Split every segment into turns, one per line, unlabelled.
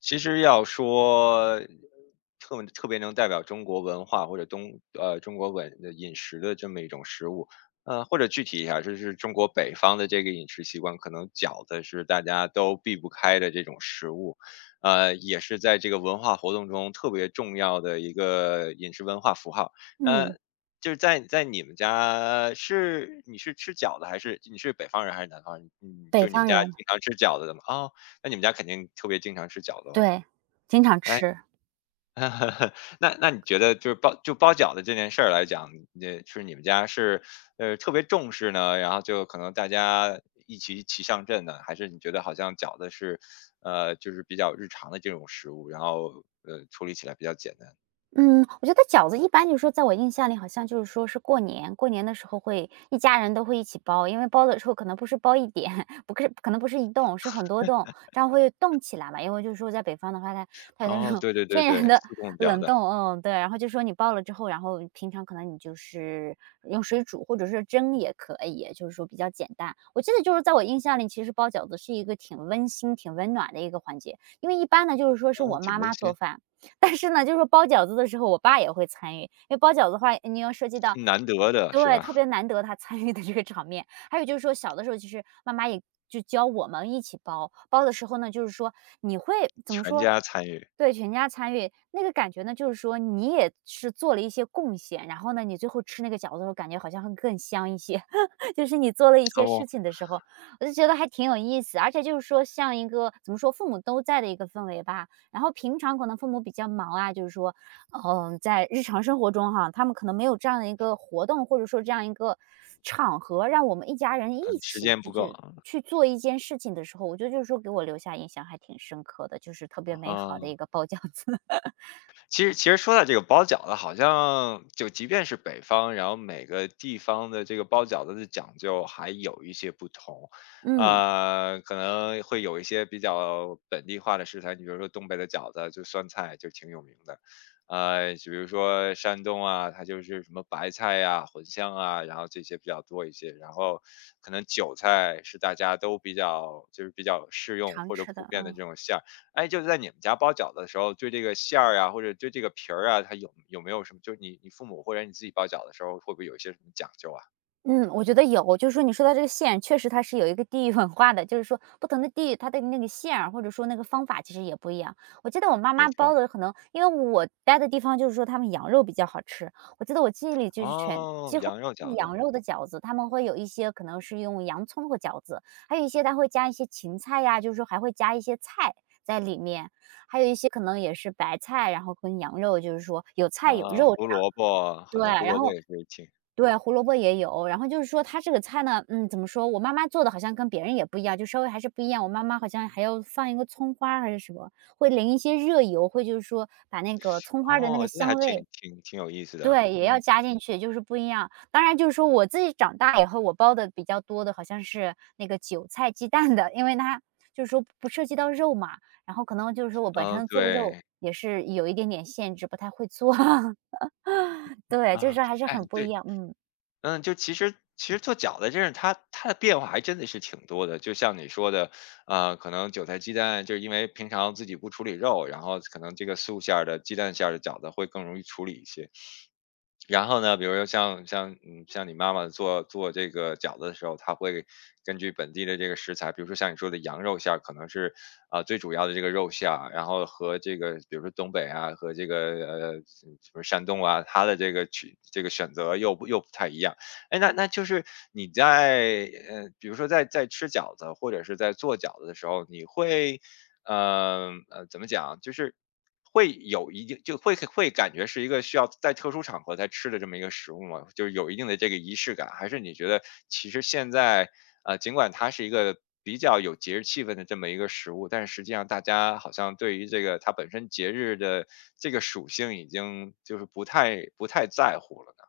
其实要说特别能代表中国文化或者中国文的饮食的这么一种食物，或者具体一下，就是中国北方的这个饮食习惯，可能饺子是大家都避不开的这种食物，也是在这个文化活动中特别重要的一个饮食文化符号。呃，
嗯，
就是在你们家是你是吃饺子还是你是北方人还是南方人？嗯，就
北
是你们
方
家
人，
经常吃饺子的吗？啊。那你们家肯定特别经常吃饺子哦。
对，经常
哎，
吃，
那你觉得就是包饺子这件事儿来讲，那是你们家是，特别重视呢，然后就可能大家一起齐上阵呢，还是你觉得好像饺子是，就是比较日常的这种食物，然后，处理起来比较简单？
嗯，我觉得饺子一般就是说，在我印象里好像就是说是过年的时候会一家人都会一起包，因为包的时候可能不是包一点，不是可能不是一栋，是很多栋，这样会冻起来嘛。因为就是说在北方的话，它有那
哦，
种
对 对对
天
对，
然的
速冻饺
冷
子。
冻，嗯，对。然后就说你包了之后，然后平常可能你就是用水煮或者是蒸也可以，就是说比较简单。我记得就是在我印象里，其实包饺子是一个挺温馨、挺温暖的一个环节，因为一般呢就是说是
哦，
我
挺
妈
温
妈做
馨。
饭。但是呢，就是说包饺子的时候，我爸也会参与，因为包饺子的话，你要涉及到，
是难得的是
对，特
吧？
别难得他参与的这个场面。还有就是说小的时候，其实妈妈也就教我们一起包，包的时候呢，就是说你会怎么
全
说，
家参与。
对，全家参与，那个感觉呢，就是说你也是做了一些贡献，然后呢，你最后吃那个饺子的时候，感觉好像会更香一些，就是你做了一些
哦。
事情的时候，我就觉得还挺有意思。而且就是说，像一个怎么说，父母都在的一个氛围吧。然后平常可能父母比较忙啊，就是说在日常生活中哈，他们可能没有这样的一个活动，或者说这样一个场合，让我们一家人一
嗯，时
起
间
去
不够，
去
啊。
去做一件事情的时候，我觉得就是说给我留下印象还挺深刻的，就是特别美好的
哦。
一个包饺子。
其实说到这个包饺子，好像就即便是北方，然后每个地方的这个包饺子的讲究还有一些不同。
嗯，
可能会有一些比较本地化的食材，你比如说东北的饺子，就酸菜就挺有名的。就比如说山东啊，它就是什么白菜呀、茴香啊，然后这些比较多一些。然后可能韭菜是大家都比较适用
常
或者
吃
普
的，
遍的
嗯。
这种馅儿。哎，就是在你们家包饺子的时候，对这个馅儿啊，或者对这个皮儿啊，它有没有什么，就是你父母或者你自己包饺子的时候，会不会有一些什么讲究啊？
嗯，我觉得有，就是说你说到这个馅，确实它是有一个地域文化的，就是说不同的地域，它的那个馅儿或者说那个方法其实也不一样。我记得我妈
没
妈
错。
包的可能，因为我待的地方就是说他们羊肉比较好吃，我记得我记忆里就是全
哦，
几乎
羊肉
是
饺子。
羊肉的饺子，他们会有一些可能是用洋葱和饺子，还有一些它会加一些芹菜呀，就是说还会加一些菜在里面，还有一些可能也是白菜，然后跟羊肉就是说有菜有
啊，
肉这
胡
样，
萝卜，好
对，
像胡
然
萝卜
后
也是挺。
对，胡萝卜也有。然后就是说它这个菜呢，嗯，怎么说，我妈妈做的好像跟别人也不一样，就稍微还是不一样。我妈妈好像还要放一个葱花儿还是什么，会淋一些热油，会就是说把那个葱花儿的那
哦，
个
这还
香
挺
味，
挺挺有意思的。
对，也要
嗯。
加进去，就是不一样。当然就是说我自己长大以后，我包的比较多的好像是那个韭菜鸡蛋的，因为它就是说不涉及到肉嘛，然后可能就是说我本身做肉
对。
也是有一点点限制，不太会做。对，就
啊。
是还是
哎，
很不一
对。
样，嗯。
嗯。就其实做饺子真是它的变化还真的是挺多的，就像你说的，可能韭菜鸡蛋就是因为平常自己不处理肉，然后可能这个素馅儿的鸡蛋馅儿的饺子会更容易处理一些。然后呢，比如说像你妈妈做这个饺子的时候，她会根据本地的这个食材，比如说像你说的羊肉馅儿，可能是啊、最主要的这个肉馅儿，然后和这个比如说东北啊和这个呃什么山东啊，它的这个选择又不太一样。哎，那就是你在比如说在吃饺子或者是在做饺子的时候，你会怎么讲，就是会有一定就会会感觉是一个需要在特殊场合才吃的这么一个食物吗？就是有一定的这个仪式感，还是你觉得其实现在，尽管它是一个比较有节日气氛的这么一个食物，但是实际上大家好像对于这个它本身节日的这个属性已经就是不太在乎了呢？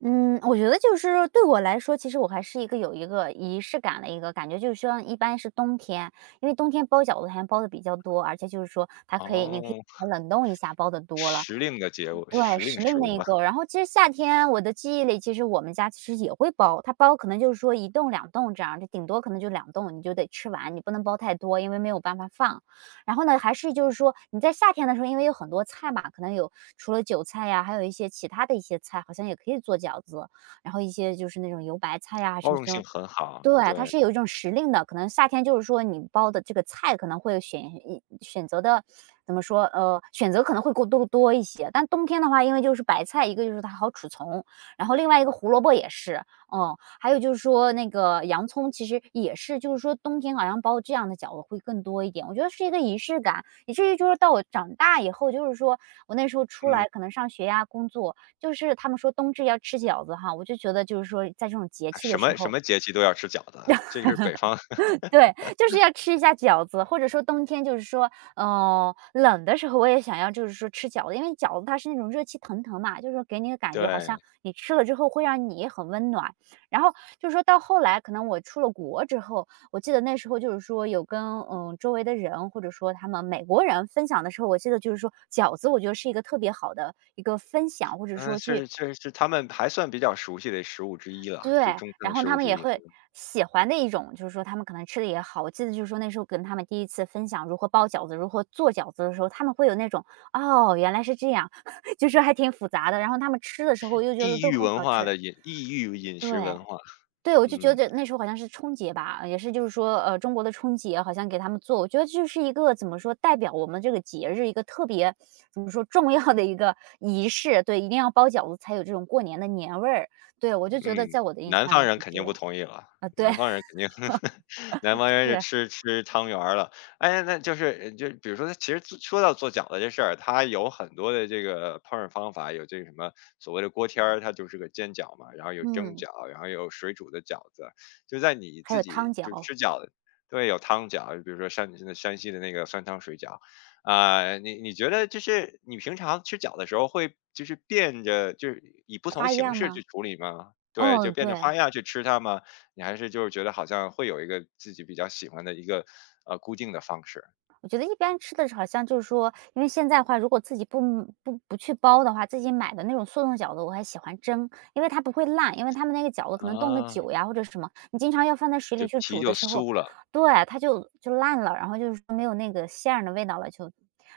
嗯，我觉得就是对我来说，其实我还是一个有一个仪式感的一个感觉，就是说一般是冬天，因为冬天包饺子还包的比较多，而且就是说它可以，你可以
哦，
冷冻一下，包的多了。
时令的节物
对，
时令
时
食
令的
物
一
了。
个。然后其实夏天我的记忆里，其实我们家其实也会包，它包可能就是说一栋两栋这样，就顶多可能就两栋，你就得吃完，你不能包太多，因为没有办法放。然后呢，还是就是说你在夏天的时候，因为有很多菜嘛，可能有除了韭菜呀，还有一些其他的一些菜，好像也可以做饺子，然后一些就是那种油白菜呀，
包
什么
容
什
性
么。
很好。
对，它
对。
是有一种时令的，可能夏天就是说你包的这个菜可能会选择的怎么说，选择可能会过多多一些。但冬天的话，因为就是白菜，一个就是它好储存，然后另外一个胡萝卜也是，嗯，还有就是说那个洋葱其实也是，就是说冬天好像包这样的饺子会更多一点。我觉得是一个仪式感，以至于就是到我长大以后，就是说我那时候出
嗯，
来可能上学呀、工作，就是他们说冬至要吃饺子哈，我就觉得就是说在这种节气的
什
时
么什
候。
么节气都要吃饺子，这个是北方。
对，就是要吃一下饺子，或者说冬天就是说，冷的时候我也想要就是说吃饺子，因为饺子它是那种热气腾腾嘛，就是说给你的感觉好像
对。
你吃了之后会让你很温暖。然后就是说到后来，可能我出了国之后，我记得那时候就是说有跟周围的人或者说他们美国人分享的时候，我记得就是说饺子，我觉得是一个特别好的一个分享，或者
嗯，
说去，
是确实是他们还算比较熟悉的食物之一了，
对，
就中餐
然
的
后
食物
他们
之
也
一。
会喜欢的一种，就是说他们可能吃的也好。我记得就是说那时候跟他们第一次分享如何包饺子、如何做饺子的时候，他们会有那种"哦，原来是这样"，就是还挺复杂的。然后他们吃的时候又觉得
异
都
域
很
文
好
化
吃。
的饮异域饮食
对，
文化。
对，我就觉
嗯。
得那时候好像是春节吧，也是就是说，中国的春节好像给他们做，我觉得就是一个怎么说，代表我们这个节日一个特别怎么说重要的一个仪式。对，一定要包饺子才有这种过年的年味儿。对，我就觉得
嗯。
在我的印
南
象
方
里
人
是
肯
这
定不
样。
同意了。
啊，对，
南方人 肯定 南方人是
是，
吃汤圆儿了。哎，那就是比如说，其实说到做饺子这事儿，它有很多的这个烹饪方法，有这个什么所谓的锅贴儿，它就是个煎饺嘛，然后有蒸
嗯，
饺，然后有水煮的饺子。就在你
还
自
有
己
汤
就
饺，
吃饺子。对，有汤饺，比如说山西的那个酸汤水饺。啊、你觉得就是你平常吃饺的时候会就是变着就是以不同
花
形
样
式去
吗？
处理吗？对，就
嗯，
变着
对。
花样去吃它嘛。你还是就是觉得好像会有一个自己比较喜欢的一个，固定的方式。
我觉得一般吃的好像就是说，因为现在的话，如果自己不去包的话，自己买的那种速冻饺子，我还喜欢蒸，因为它不会烂，因为他们那个饺子可能冻得
啊。
久呀或者什么，你经常要放在水里
就
去
皮
煮的
就
时候，
酥了。
对，它就烂了，然后就是说没有那个馅儿的味道了，就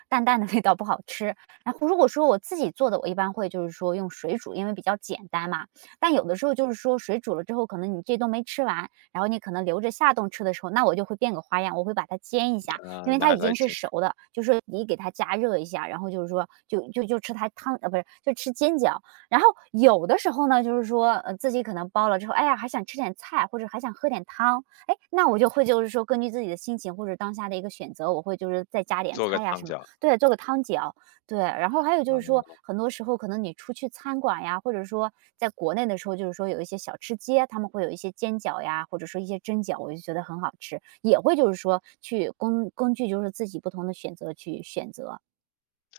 淡淡的味道不好吃。然后如果说我自己做的，我一般会就是说用水煮，因为比较简单嘛。但有的时候就是说水煮了之后，可能你这顿没吃完，然后你可能留着下顿吃的时候，那我就会变个花样，我会把它煎一下，
啊，
因为它
拿
已
来
经是
煎
熟的，就是你给它加热一下，然后就是说就吃它汤，不是，就吃煎饺。然后有的时候呢，就是说自己可能包了之后，哎呀还想吃点菜或者还想喝点汤，哎，那我就会就是说根据自己的心情或者当下的一个选择，我会就是再加点
做个
菜呀、
烫
什么，
脚。
对，做个汤饺，对。然后还有就是说，
啊。
很多时候可能你出去餐馆呀，或者说在国内的时候，就是说有一些小吃街，他们会有一些煎饺呀，或者说一些蒸饺，我就觉得很好吃。也会就是说去根据就是自己不同的选择去选择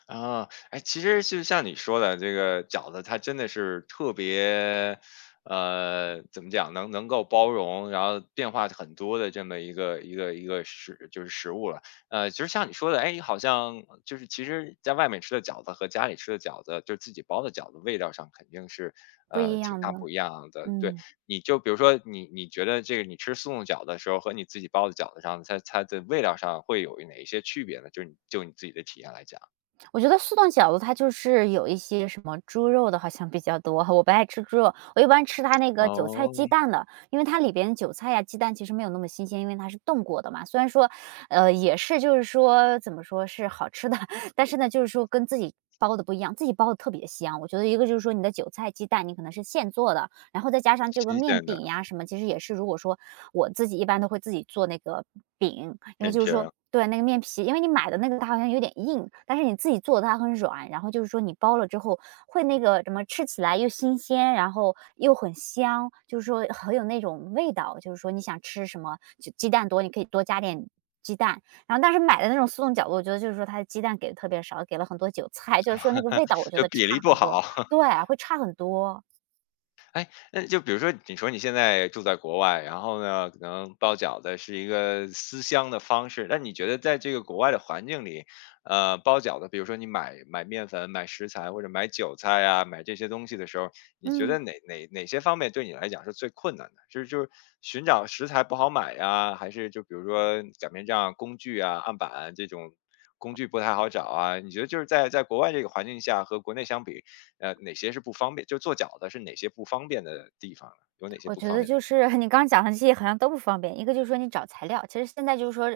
啊。哎，其实就像你说的，这个饺子它真的是特别，怎么讲，能够包容，然后变化很多的这么一个就是食物了。其实像你说的，哎，好像就是其实在外面吃的饺子和家里吃的饺子，就是自己包的饺子，味道上肯定是
不一
挺
样的。
大不一样的。对。
嗯，
你就比如说你觉得这个你吃速冻饺子的时候和你自己包的饺子上，它的味道上会有哪一些区别呢？就是你自己的体验来讲。
我觉得速冻饺子它就是有一些什么猪肉的，好像比较多。我不爱吃猪肉，我一般吃它那个韭菜
哦，
鸡蛋的，因为它里边韭菜呀、鸡蛋其实没有那么新鲜，因为它是冻过的嘛。虽然说，也是就是说怎么说是好吃的，但是呢，就是说跟自己包的不一样，自己包的特别香。我觉得一个就是说你的韭菜、鸡蛋，你可能是现做的，然后再加上这个
新
面
鲜的
饼呀什么，其实也是。如果说我自己一般都会自己做那个饼，因为
面
就
皮
是说
儿。
对，那个面皮，因为你买的那个它好像有点硬，但是你自己做的它很软，然后就是说你包了之后会那个什么，吃起来又新鲜，然后又很香，就是说很有那种味道，就是说你想吃什么就鸡蛋多，你可以多加点。鸡蛋，然后但是买的那种速冻饺子，我觉得就是说它的鸡蛋给的特别少，给了很多韭菜，就是说那个味道我觉
就
得
比
差
例不
很多，
好。
对，会差很多，
那就比如说，你说你现在住在国外，然后呢，可能包饺子是一个思乡的方式。那你觉得在这个国外的环境里，包饺子，比如说你买面粉、买食材或者买韭菜啊，买这些东西的时候，你觉得
嗯。
哪些方面对你来讲是最困难的？就是寻找食材不好买呀，还是就比如说擀面杖、工具啊、案板这种工具不太好找啊？你觉得就是在国外这个环境下和国内相比，哪些是不方便就做饺子是哪些不方便的地方呢？有哪些
我
不
觉
方
得
便的
就
地
是 你刚刚讲的这些好像都不方便，一个就是说你找材料，其实现在就是说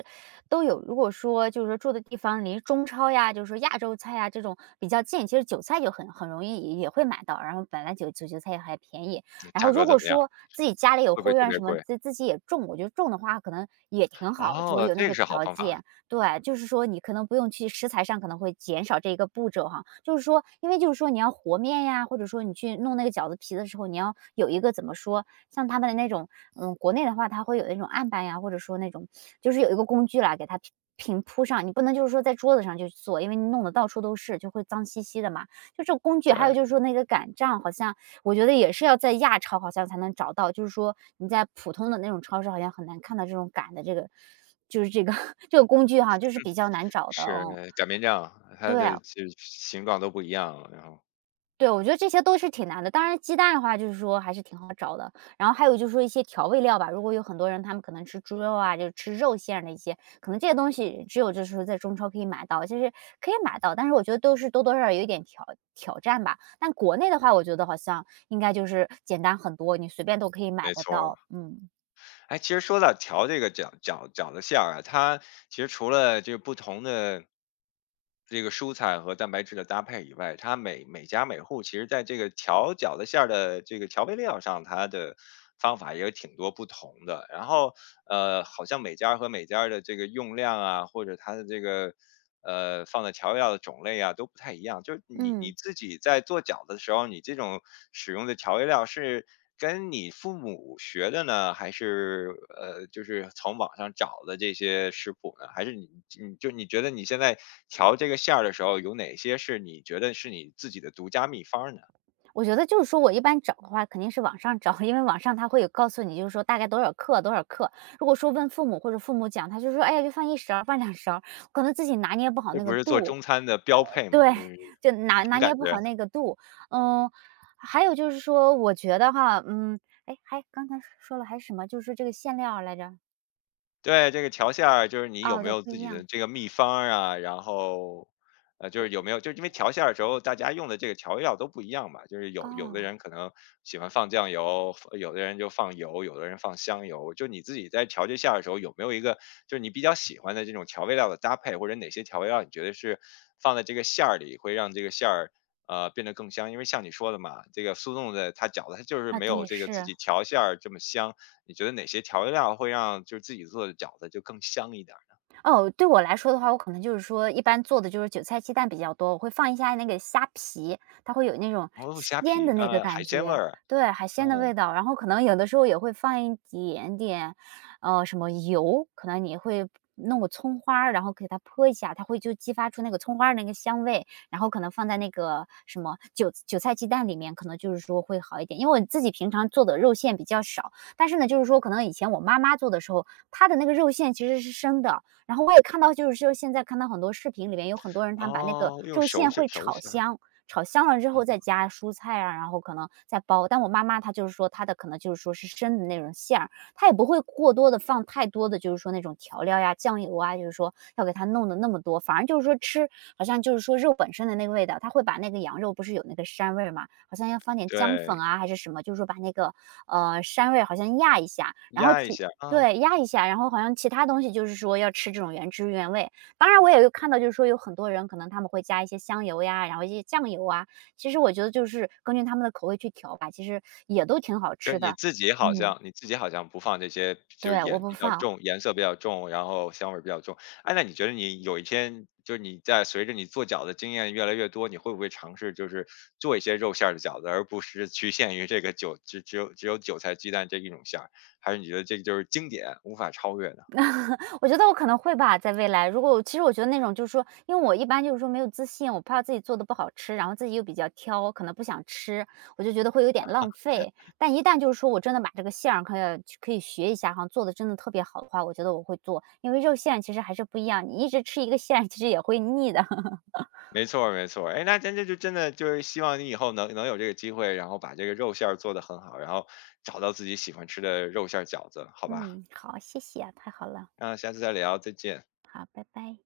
都有。如果说就是说住的地方离中超呀，就是说亚洲菜呀这种比较近，其实韭菜就很容易也会买到，然后本来韭菜也还便宜。
方
然
价
后
格
如
怎
果
么样？
说自己家里有
会不会
后
特
院
别
什么，
贵？
自己也种，我觉得种的话可能也挺好，如果
哦，
有那
这个
个
是好
条
方法。
件。对，就是说你可能不用去食材上可能会减少这一个步骤哈，就是说因为就是说你要和面呀，或者说你去弄那个饺子皮的时候，你要有一个怎么说，像他们的那种，嗯，国内的话，它会有那种案板呀，或者说那种就是有一个工具啦，给它平铺上，你不能就是说在桌子上就去做，因为你弄得到处都是，就会脏兮兮的嘛。就这个工具，还有
对，
就是说那个擀杖，好像我觉得也是要在亚超好像才能找到，就是说你在普通的那种超市好像很难看到这种擀的这个就是这个 这个工具哈，就是比较难找的
是
哦。
擀面杖，它
对，
的这形状都不一样，然后
对，我觉得这些都是挺难的。当然鸡蛋的话就是说还是挺好找的，然后还有就是说一些调味料吧，如果有很多人他们可能吃猪肉啊，就是吃肉馅儿的一些，可能这些东西只有就是说在中超可以买到，就是可以买到，但是我觉得都是多多少少有一点挑战吧。但国内的话，我觉得好像应该就是简单很多，你随便都可以买
没
得
错。
到，嗯。
哎，其实说到调这个饺子馅儿啊，它其实除了这个不同的这个蔬菜和蛋白质的搭配以外，它每家每户其实在这个调饺子馅儿的这个调味料上，它的方法也有挺多不同的。然后好像每家儿和每家儿的这个用量啊，或者它的这个放的调味料的种类啊，都不太一样。就是你
嗯。
自己在做饺子的时候，你这种使用的调味料是跟你父母学的呢，还是就是从网上找的这些食谱呢？还是你觉得你现在调这个馅儿的时候，有哪些是你觉得是你自己的独家秘方呢？
我觉得就是说我一般找的话肯定是网上找，因为网上他会有告诉你，就是说大概多少克多少克。如果说问父母或者父母讲，他就说：“哎呀，就放一勺儿放两勺儿，可能自己拿捏不好
这
那
不
个
是做
度。”
中餐的标配吗？
对，
就是
就拿
凭
拿
感
捏不
觉。
好那个度。嗯，还有就是说我觉得哈，嗯，哎，还刚才说了还是什么，就是这个馅料儿来着？
对，这个调馅儿就是你有
哦，
没
就
有
不
自
一
己的
样。
这个秘方儿啊，然后，就是有没有，就是因为调馅儿的时候大家用的这个调味料都不一样嘛，就是有的
哦，
人可能喜欢放酱油，有的人就放油，有的人放香油，就你自己在调这馅儿的时候有没有一个就是你比较喜欢的这种调味料的搭配，或者哪些调味料你觉得是放在这个馅儿里会让这个馅儿变得更香？因为像你说的嘛，这个速冻的它饺子它就是
啊，
没有
对，
这个自
是。
己调馅儿这么香。你觉得哪些调味料会让就是自己做的饺子就更香一点儿？
哦，对我来说的话，我可能就是说一般做的就是韭菜鸡蛋比较多，我会放一下那个虾皮，它会有那种
哦，虾
鲜
皮。
的那个
海
感
鲜味
觉，
儿。
对，海鲜的
嗯。
味道。然后可能有的时候也会放一点点，什么油，可能你会弄个葱花儿然后给它泼一下，它会就激发出那个葱花儿那个香味。然后可能放在那个什么韭菜鸡蛋里面，可能就是说会好一点。因为我自己平常做的肉馅比较少，但是呢，就是说可能以前我妈妈做的时候，她的那个肉馅其实是生的，然后我也看到，就是说现在看到很多视频里面有很多人，他们把那个
哦，用
肉
手
馅
手
会
手
炒
起来，熟。
香，炒香了之
啊，
后再加蔬菜啊，然后可能再包。但我妈妈她就是说她的可能就是说是生的那种馅儿，她也不会过多的放太多的，就是说那种调料呀、酱油啊，就是说要给它弄的那么多。反而就是说吃，好像就是说肉本身的那个味道，她会把那个羊肉不是有那个膻味儿嘛，好像要放点姜粉
对，
啊还是什么，就是说把那个膻味好像压一下，然后
压一
其
下。啊。
对，压一下，然后好像其他东西就是说要吃这种原汁原味。当然我也有看到，就是说有很多人可能他们会加一些香油呀，然后一些酱油啊，其实我觉得就是根据他们的口味去调吧，其实也都挺好
就是
吃
你
的。
自己好
嗯，
像你自己好像不放这些，就是
对，我
盐
不
比较
放。
重，颜色比较重，然后香味儿比较重。哎，那你觉得你有一天就是你在随着你做饺子经验越来越多，你会不会尝试就是做一些肉馅儿的饺子，而不是局限于这个韭只只有只有韭菜鸡蛋这一种馅儿？还是你觉得这个就是经典，无法超越的？
我觉得我可能会吧，在未来，如果我其实我觉得那种就是说，因为我一般就是说没有自信，我怕自己做的不好吃，然后自己又比较挑，可能不想吃，我就觉得会有点浪费。但一旦就是说我真的把这个馅儿可以学一下哈，做的真的特别好的话，我觉得我会做，因为肉馅其实还是不一样，你一直吃一个馅儿其实也会腻的。
没错儿，没错儿。哎，那真的就是希望你以后能有这个机会，然后把这个肉馅儿做得很好，然后找到自己喜欢吃的肉馅儿饺子，好吧？
嗯，好，谢谢啊，太好了，
那下次再聊，再见。
好，拜拜。